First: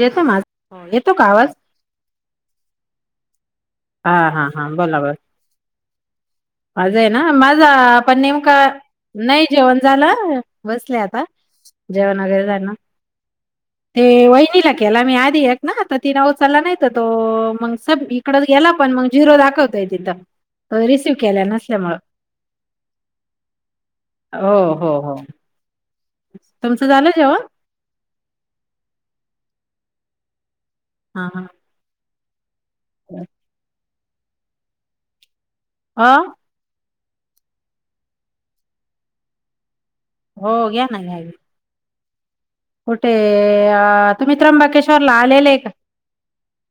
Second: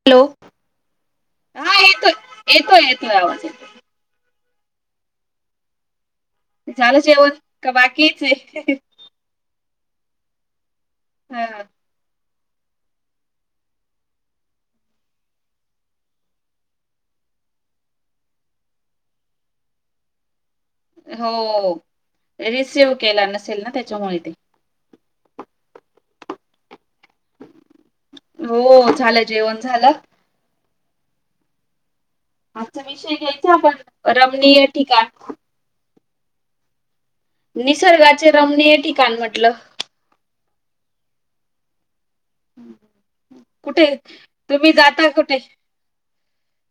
येतो हॅलो माझ येतो का आवाज हा येतोय येतोय येतोय आवाज येतोय हा हा हा बोला बर झालं माझा आहे ना जेवण माझा का पण बाकीच नेमका आहे नाही जेवण झालं बसले आता हा जेवण वगैरे झालं ते वहिनीला केला मी आधी एक ना तर तिने उचलला नाही तर तो मग इकडच गेला पण मग झिरो दाखवतोय तिथं हो रिसिव्ह केल्या हो नसल्यामुळे रिसिव्ह केला नसेल ना त्याच्यामुळे ते हो हो हो तुमचं झालं जेवण हो झालं जेवण झालं हा हा आजचा विषय घ्यायचा आपण रमणीय ठिकाण आा निसर्गाचे रमनिय हे ठिकाण म्हटलं हो घ्या ना कुठे कुठे तुम्ही त्र्यंबकेश्वर जाता ला कुठे आलेले आहे का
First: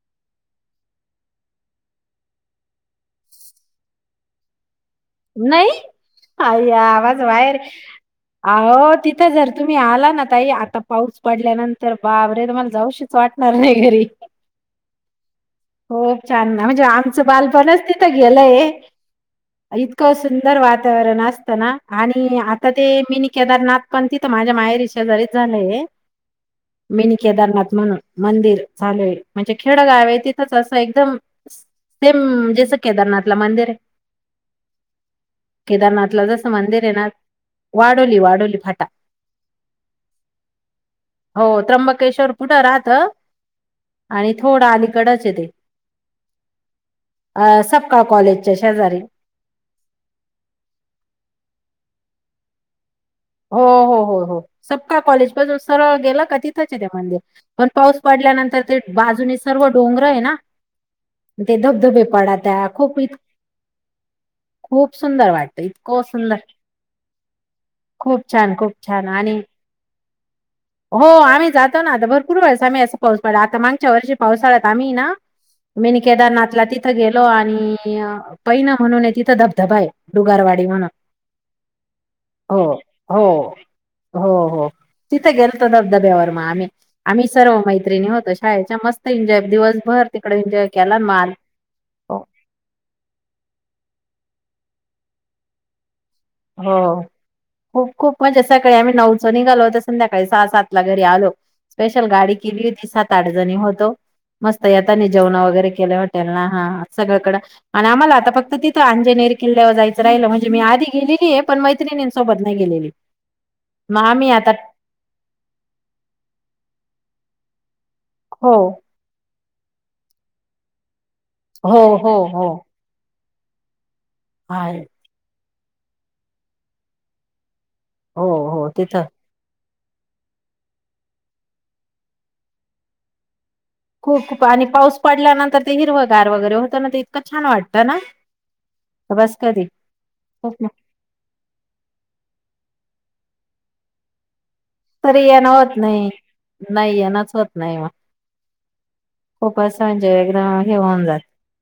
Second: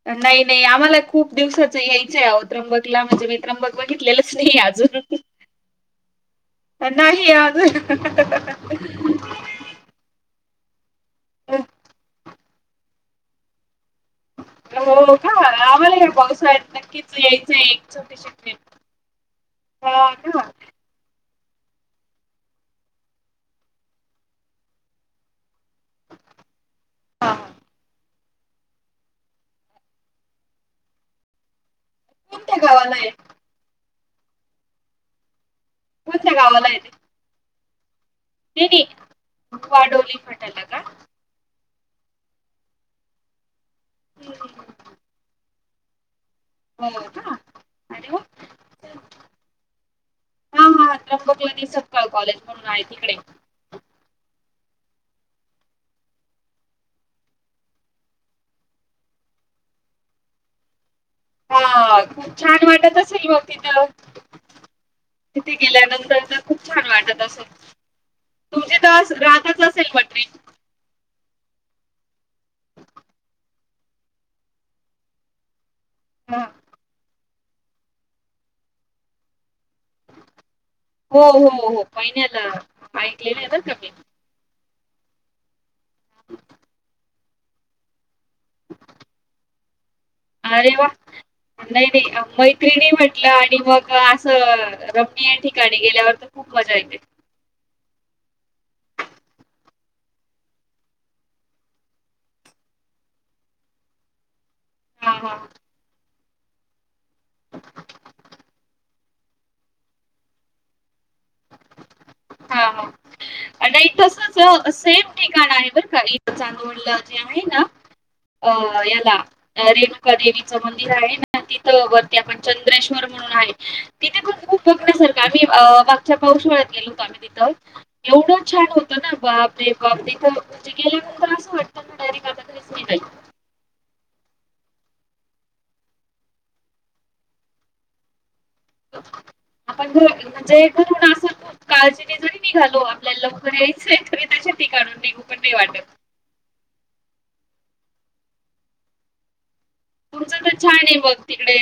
नाही नाही आम्हाला खूप दिवसात यायचंय अहो त्रंबकला म्हणजे मी त्र्यंबक बघितलेलंच नाही अजून नाही अय्या आवाज नाही बाहेर अजून अहो तिथं जर तुम्ही आला ना ताई आता पाऊस पडल्यानंतर बाब रे मला जाऊशीच वाटणार नाही घरी हो का आम्हाला या खूप छान ना, पावसाळ्यात म्हणजे नक्कीच आमचं यायचंय बालपणच एक तिथं छोटीशी ट्रिप गेलंय. इतकं सुंदर वातावरण असतं ना आणि आता ते मिनी केदारनाथ पण तिथं माझ्या माहेरी शेजारीच झालंय मिनी हा केदारनाथ म्हणून मंदिर झालय म्हणजे खेडगाव आहे तिथंच असं एकदम सेम कोणत्या जसं गावाला आहे केदारनाथ ला मंदिर आहे केदारनाथ ला कोणत्या जस गावाला मंदिर ते आहे ना वा वाडोली फट्याला का हो त्र्यंबकेश्वर पुढे राहत आणि हम्म, थोडं हम्म. अलीकडच आहे ते हो का अ सबका अरे वा कॉलेजच्या शेजारी हा हा त्र्यंबकला दि सकाळ कॉलेज म्हणून आहे तिकडे हो हो हो हो सबका कॉलेज पासून सरळ गेलं का तिथंच ते मंदिर पण पाऊस पडला पडल्यानंतर ते बाजूने सर्व डोंगर आहे ना ते हा धबधबे खूप छान पडत्या वाटत खूप इत असेल मग तिथ खूप सुंदर तिथे वाटतं इतकं गेल्यानंतर सुंदर तर खूप छान वाटत असं खूप छान खूप तुमची छान तर आणि राहतच असेल मटे हो आम्ही जातो ना आता भरपूर पास आम्ही असं पाऊस पडला आता मागच्या वर्षी पावसाळ्यात आम्ही ना मीनी हा. केदारनाथला तिथं गेलो आणि पैन म्हणून तिथं धब धबधबा आहे डुगारवाडी म्हणून हो हो हो पहि नाही हो आता ऐकलेले हो आता हो हो तिथे गेलतो धबधब्यावरती आम्ही आम्ही सर्व मैत्रिणी होतो शाळेच्या मस्त एन्जॉय दिवसभर तिकडे एन्जॉय अरे वा केला माल नाही नाही हो मैत्रिणी म्हटलं आणि मग असं रमणीय ठिकाणी गेल्यावर तर खूप मजा येते हो खूप खूप मजे सकाळी आम्ही नवचणी घालवत संध्याकाळी सहा सात ला घरी आलो स्पेशल गाडी केली होती सात आठ जणी होतो मस्त यातानी हा हा जेवण हा वगैरे केलं हॉटेल ना हा सगळकडं आणि आम्हाला आता फक्त तिथं नेर किल्यावर जायचं राहिलं म्हणजे आधी गेलेली आहे पण मैत्रिणींसोबत नाही हा गेलेली हा मग आम्ही तसच आता सेम ठिकाण आहे बरं का इ चांदवळलं आहे ना हो अ याला रेणुका देवीचं मंदिर आहे ना हो तिथं हो वरती आपण चंद्रेश्वर म्हणून आहे तिथे पण हा खूप बघण्यासारखं मागच्या पाऊसाळ्यात गेलो होत आम्ही तिथ हो एवढं छान हो होत तिथं ना अे बा तथजे गेला असं वाटतं ना डायरेक्ट आताच मी नाही खूप आणि पाऊस पडल्यानंतर ते हिरवगार वगैरे होतं ना ते इतकं छान वाटतं ना बस कधी आपण घ म्हणजे खूप घरून असेल खूप काळजी त ज निघालो आपल्याला लवकर यायचं तरी येना होत नाही नाही येनाच होत नाही मग खूप असं म्हणजे पुढच तर एकदम छान हे आहे होऊन बघ जात तिकडे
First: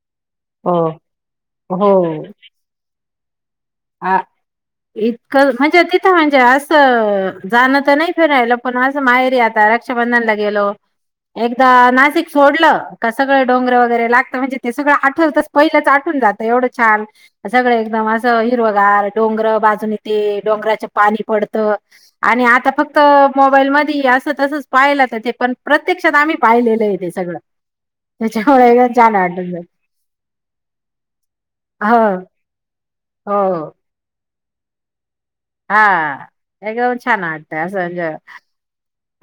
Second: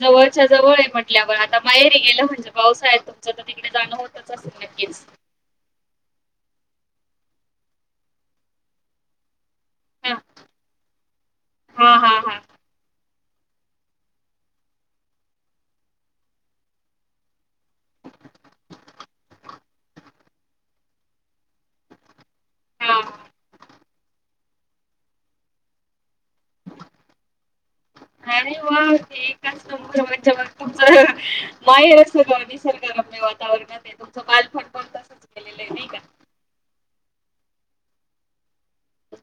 जवळच्या जवळ हो आहे म्हटल्यावर आता माहेरी गेलं म्हणजे पावसा येतो ह इतकं म्हणजे तिथं म्हणजे असं जाणं तर नाही फिरायला पण असं माहेर हा रक्षाबंधनला गेलो एकदा हा हा नाशिक हा सोडलं सगळं डोंगर वगैरे लागतं म्हणजे ते सगळं आठवतच पहिलंच आठून जातं एवढं छान सगळं एकदम माझं हिरव गार डोंगर बाजून येते डोंगराच पाणी पडत आणि आता फक्त हा. मोबाईल म असं तसंच पाहाला तर ते पण प्रत्यक्षात आम्ही राहिलेलं आहेेते सगळं अरे त्याच्यामुळे वा एकदम छान वाटत एकाच नंबर म्हणच्या म तुमच माहेर असेल निसर्गरम्य वा हा सवाल फड पण तस हा एकदम छान वाटतंय असं म्हणजे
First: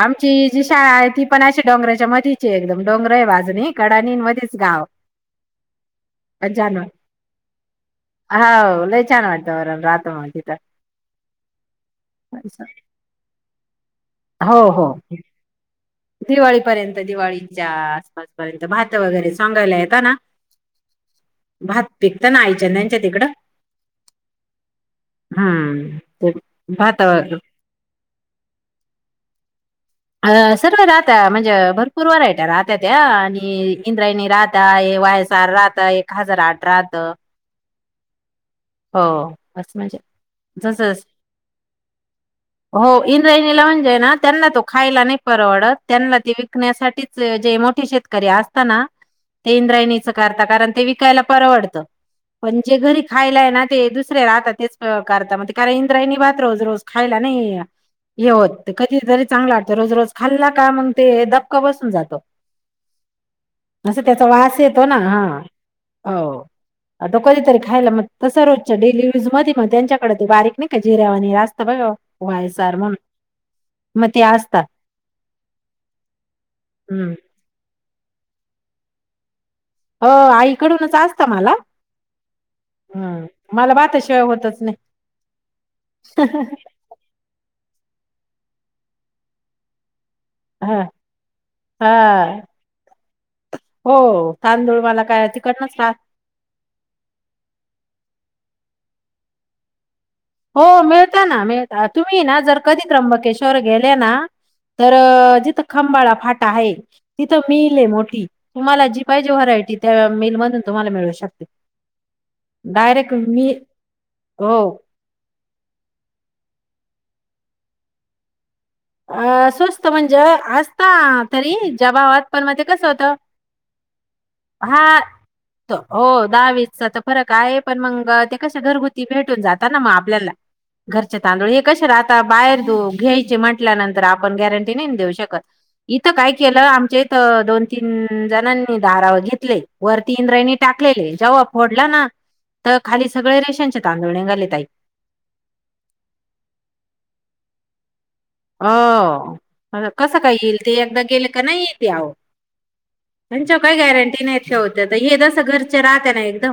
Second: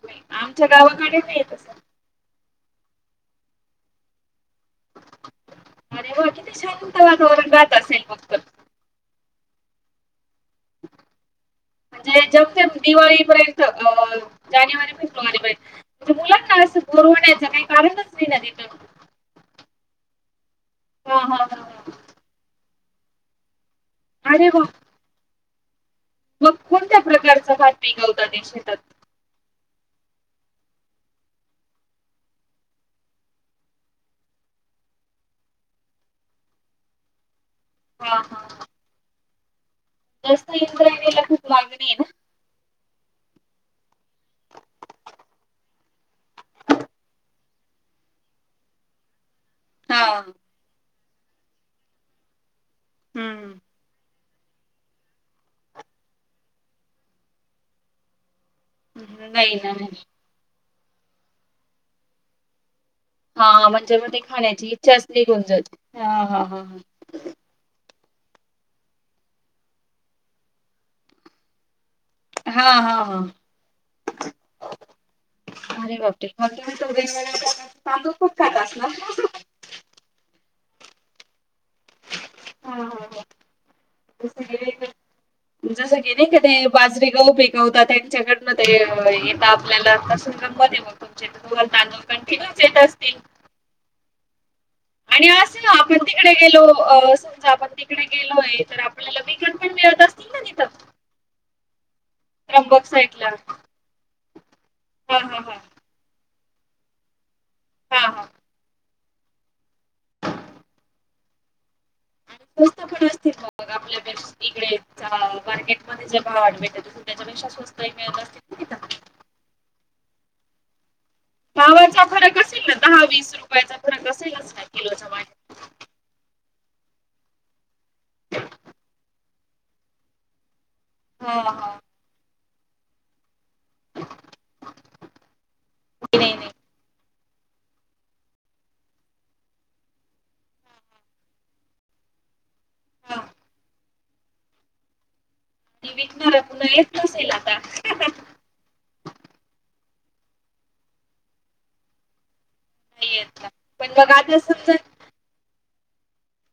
आमची जी आमच्या शाळा आहे गावाकडे ती नाही पण अशी तसं डोंगराच्या मधीची एकदम डोंगर आहे बाजूनी कडानी मध गाव अरे वा किती शांत वातावरण राहत असेल मग तर. हा लय छान आहे वातावरण म्हणजे जग ते दिवाळीपर्यंत अं हो हो जानेवारी फेब्रुवारी प दिवाळीपर्यंत दिवाळीच्या कारणच नाही ना आसपासपर्यंत तिथं. भात वगैरे सांगायला येत ना हा हा हा. भात हा. पिकता ना आईच्यांद्यांच्या तिकडं अरे बाप हम्म. ते मग कोणत्या भात अ प्रकारचा भात पिकावता ते शेतात? अ सर्व राहत. म्हणजे भरपूर वरायट राहत त्या. आणि इंद्रायणी राहत आहे. ते वाय एस आर राहता एक हजार आठ राहत. हा हा. हो म्हणजे जास्त जस इंद्रायणीला खूप मागणी आहे ना. हो इ लावून जाे ना त्यांना तो खायला नाही परवडत. त्यांना ती विकण्यासाठीच जे मोठी शेतकरी ते अस्तं नं? ते इंद्रायणीच हा. करता. कारण ते विकायला परवडतं पण जे घरी खायला हम्म. ना ते दुसरे राहता तेच करता. कारण इंद्रायणी बात रोज रोज खायला नाही हे होत. ते कधी तरी चांगला नाही ना वाटतो, रोज नाही. रोज खाल्ला का मग ते धबका बसून जातो. हा म्हणजे असं मग ते त्याचा वास खाण्याची येतो इच्छा ना च हा निघुन जाती. हो. तो कधीतरी खायला मग तसं रोजच्या डेली यूज मध्ये, पग त्यांच्याकडे ते बारीक नाही का जिरा्यावा आणि रास्त बघा. वय हा सार हा हा. म्हणून म ते असतात. अरे बाप रे. हम्म. [unintelligible] खूप खात असणार. हो आईकडूनच असत मला. हा हा हा. हम्म. मला भातशिवाय होतच नाही. जस की नाही का ते? बाजरी गाव पी गवता त्यांच्याकडनं ते येत आपल्याला तस मध्ये हा. मग तुमच्यातल पण हा कंटिन्यूच येत असतील? हो तांदूळ मला काय आणि अस तिकडनच राहत आपण तिकडे गेलो. समजा आपण तिकडे गेलोय, तर आपल्याला मन पण मळत अस हो मिळता ना. मिळता तुम्ही ना जर त्र्यंबक कधी साईडला हा त्र्यंबकेश्वर गेले ना? तर हा हा जिथं खंबाळा फाटा आहे. तिथं मिल ये हा हा मोठी तुम्हाला जी पाहिजे व्हरायटी त्या मिलमधून तुम्हाला मिळू शकते. कस पण डायरेक्ट असतील मी म आपल्यापे हो इकडे चां मार्केट मध्ये जे भाव आठ भेट त्याच्यापेक्षा स्वस्त एक असतील नाई का? अ स्वस्त म्हणजे, असता. तरी भावाचा जबावात फरक पण म ते असेल ना कस होत दहा वीस रुपयाचा फरक असेलच ना हा. किलोच्या मागे हो दहावीसचा तर फरक आहे. पण मग ते कस घरगुती भेटून जाता ना मग आपल्याला. घरचे हा तांदूळ हे हा कसे राता, आता बाहेर द घ्यायचे म्हण ल्या नंतर आपण गॅरंटी, नाही ना देऊ शकत इथं नाही काय नाही नाही केलं आमच्या दोन तीन जणांनी दारा वर घेतले. वर तीन रहिणी टाकलेले जव्हा फोडला ना तर खाली हा. सगळे रेशनचे तांदूळ निघाले ताई. विकणार पुन्हा येत नसेल आता? आ. हो कसं काय येईल? ते एकदा गेले का नाही ये ति आओ नाही येत ना त्यांच्या काही पण मग गॅरंटी आता नाही, समजा शेवत्या तर हे जसं घरचे राहत ना एकदम.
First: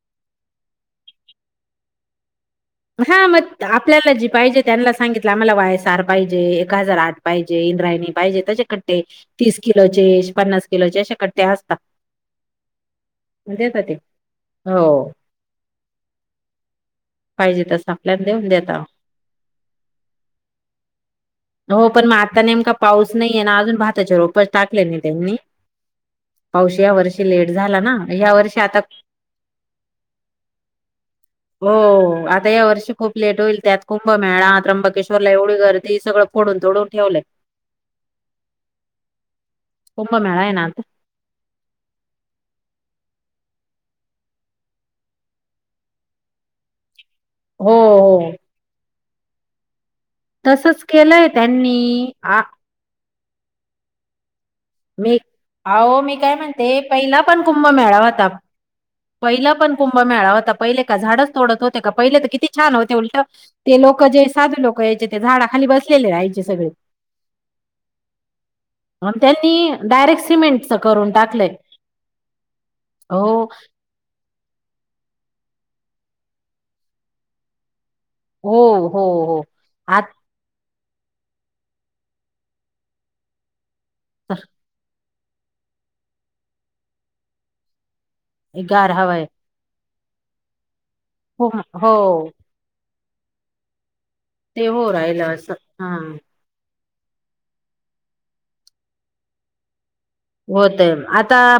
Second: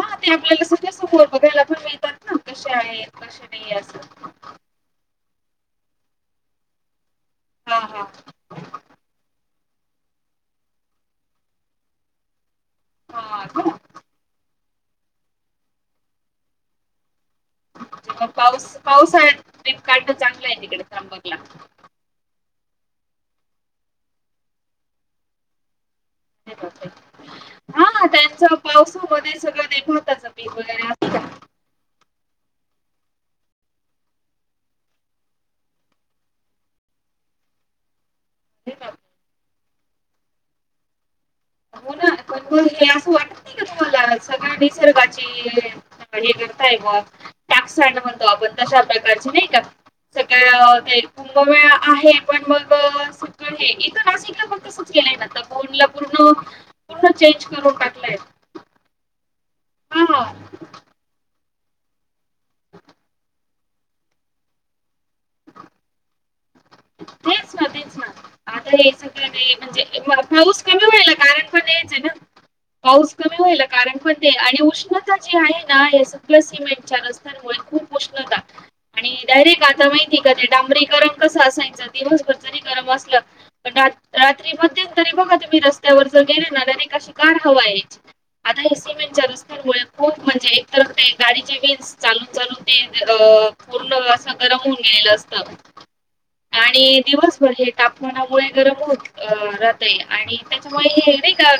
हा ते आपल्याला सध्या समोर बघायला पण मिळतात ना? कसे आहेत हा कसे मग, नाही असं आपल्याला जी पाहिजे त्यांना सांगितलं आम्हाला वायस आर पाहिजे एक हजार आठ पाहिजे हा हा इंद्रायणी पाहिजे तशे कट्टे तीस किलोचे. पन्नास किलोचे, असे कट्टे असता हा का तेत म्हणजे ते हो. पाहिजे तसं ते आपल्याला मग देऊन पाऊस देता. पावसाळ्यात पिक काढणं चांगलं आहे, तिकडे त्रंबकला. हो पण मग आता नेमका पाऊस नाहीये ना. अजून भाताचे रोप टाकले नाही त्यांनी. पाऊस या वर्षी लेट झाला ना हा या त्यांच वर्षी आता पावसामध्ये सगळं दे भाताच पीक वगैरे हो आता या वर्षी खूप लेट होईल. त्यात कुंभमेळा त्र्यंबेश्वरला एवढ घ करते सगळ पोडून तोडून ठेवलय. हो का [unintelligible] खूप मेळाय [unintelligible] ना आता हो ना [unintelligible] पण बोल असं वाटत नाही का तुम्हाला सगळ्या निसर्गाची हे करताय ग हो टॅक्सड म्हणतो हो आपण तशा प्रकारची नाही का सगळ तसच ते केलंय कुंभमेळा त्यांनी आहे आ पण मग सगळ हे इथं नाशिकला प तसच केलंय मी ना आता फोन अहो मी पूर्ण काय म्हणते पूर्ण पहिला पण चेंज करून कुंभमेळा टाकलाय होता. पहिला पण कुंभ मेळावाता पहिले का झाडच तोडत होते का पहिले तर किती छान होते उलट ते लोक जे साधू लोक यायचे ते झाडा खाली बसलेले सगळे तेच ना तेच ना आता हे आणि सगळं नाही म्हणजे त्यांनी डायरेक्ट पाऊस सिमेंटच कमी करून व्हायला कारण टाकलंय खण यायच ना पाऊस हो कमी व्हायला कारणण आणि उष्णता जी आहे ना या सगळ्या सिमेंटच्या रस्त्यांमुळे खूप उष्णता हो हो आणि हो डायरेक्ट आता माहिती का तेडांबरी रम [unintelligible] कस असायच दिवसभर जरी गरम असलं पण रात्री मग ते तरी बघा तुम्ही रस्त्यावर जर गेले ना अने अशी गार हवा यायची आता हे गार सिमेंटच्या हवाय रस्त्यांमुळे खूप म्हणजे एकतर ते हो गाडीचे व्हील हो चालून चालून ते पूर्ण गरम ते होऊन हो गेलेलं राहिलं असं असत हा आणि दिवसभर हे तापमानामुळे गरम होत अ आणि होतय त्याच्यामुळे ते आता का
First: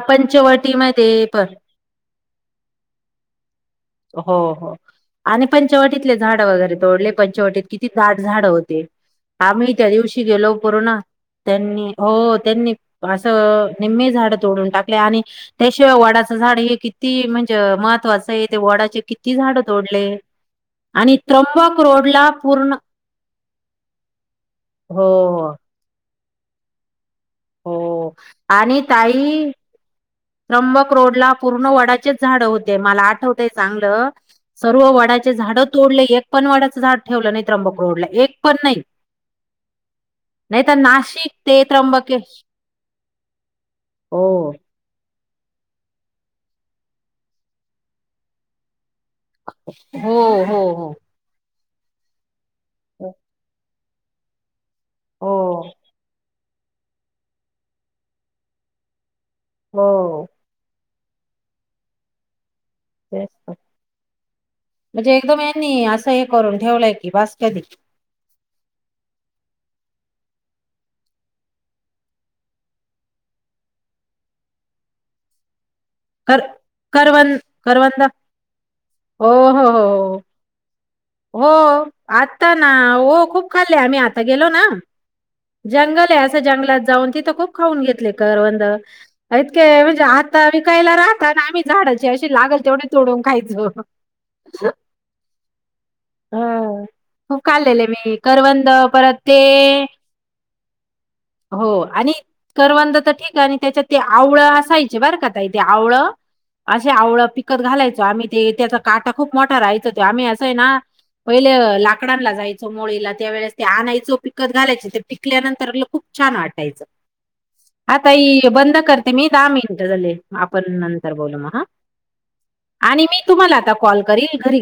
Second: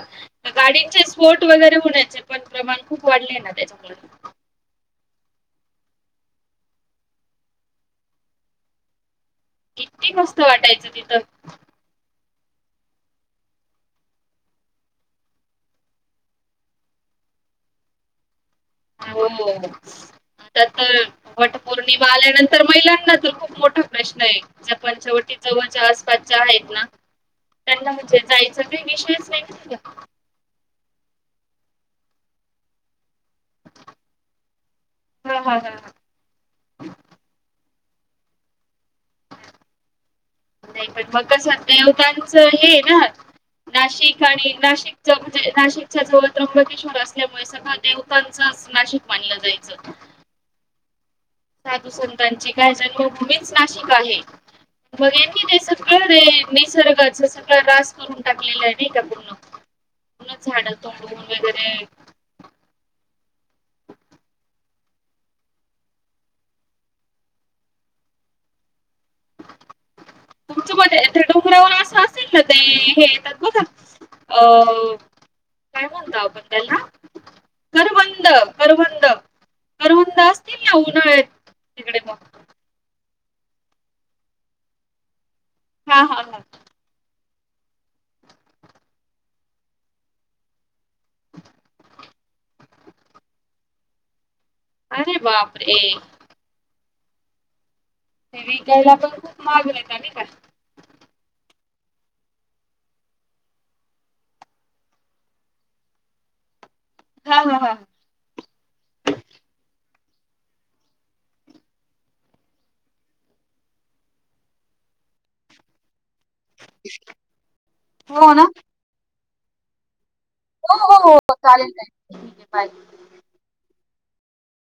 गाडींचे पंचवटीमध्ये पण स्फोट वगैरे होण्याचे पण प्रमाण खूप वाढले ना त्याच्या हो हो आणि पणेवट [unintelligible] तिथलं झाड वगैरे तोडले पंचवटीत किती धाट झाड होती आम्ही त्या किती दिवशी मस्त गेलो वाटायचं करोना तिथं त्यांनी हो त्यांनी असं निममी झाड तोडून टाकले आणि त्याशिवाय वाडाचं झाड हे किती म्हणे म्हणजे [unintelligible] महत्वाचं आहे ते वडाचे हो किती झाड तोडले आता तर आणि त्र्यंबक वटपौर्णिमा रोडला आल्यानंतर पूर्ण महिलांना तर खूप मोठा प्रश्न आहे ज हो पंच्यवटीत जवळच्या आसपासच्या आहेत ना त्यांना हो म्हणजे जायच आणि काही विषयच नाही ताई का [unintelligible] त्र्यंबक रोड ला पूर्ण वडाचेच झाड होते मला आठव चांगलं सर्व वडाचे हा हा झाड हा हा. तोडले एक पण वडाच झाड ठेवलं नाही त्र्यंबक रोडला एक पण नाही तर नाही [unintelligible] पण मग नाशिक कसं ते वाटत त्र्यंबकेश येवदांचं [unintelligible] हे ना नाशिक आणि हो. नाशिक म्हणजे नाशिकच्या जवळ त्र्यंबकेश्वर असल्यामुळे सगळ देवतांचच नाशिक मानलं जायचं. हो हो हो साधू संतांची काय जन्मभूमीच नाशिक आहे मग आहे हो की ते सगळं र निसर्गाचं सगळं रास करून टाकलेला आहे ना एका पूर्ण हो तड [unintelligible] वगैरे तेच तर. म्हणजे एकदम यांनी असं हे करून ठेवलंय की बास कधी तुमचं म डोंगरावर असं असेल ना ते हे येतात बघा अ काय म्हणतो कर आपण त्याला करवन करवंद ओ हो करवंद हो असतील ना उन्हाळ्यात हो तिकडे मग आत्ता ना हो खूप खालयं आम्ही आता गेलो ना हा जंगल हा आहे अस हा जंगलात जाऊन तिथ खूप खाऊन घेतले करवंदतके [unintelligible] म्हणजे आता यला [unintelligible] रराहतात आणि आम्ही झाडाचे अशी लागल तेवढे तोडून खायचो अरे बापरे हा. खूप खाल्लेले मी ते करवंद विकायला पण परत ते खूप महाग मिळतात नाही का? हो आणि करवंद तर ठीक आहे आणि त्याच्यात ते आवळं असायचे बर का ताई ते आवळ असे आवळं हा हा पिकत हा घालायचो आम्ही ते त्याचा काटा खूप मोठा राहायचो तो आम्ही असं आहे ना पहिले लाकडांला जायचो मोळीला त्यावेेळेस ते आणायचो पिकत घालायचो ते पिकल्यानंतर खूप छान वाटायचं आता हो ना? बंद करते मी दहा मिनिटं झाले आपण हो हो नंतर हो बोलू मग ह चालेल ताई ठीक आहे बाय. आणि मी तुम्हाला आता कॉल करीन घरी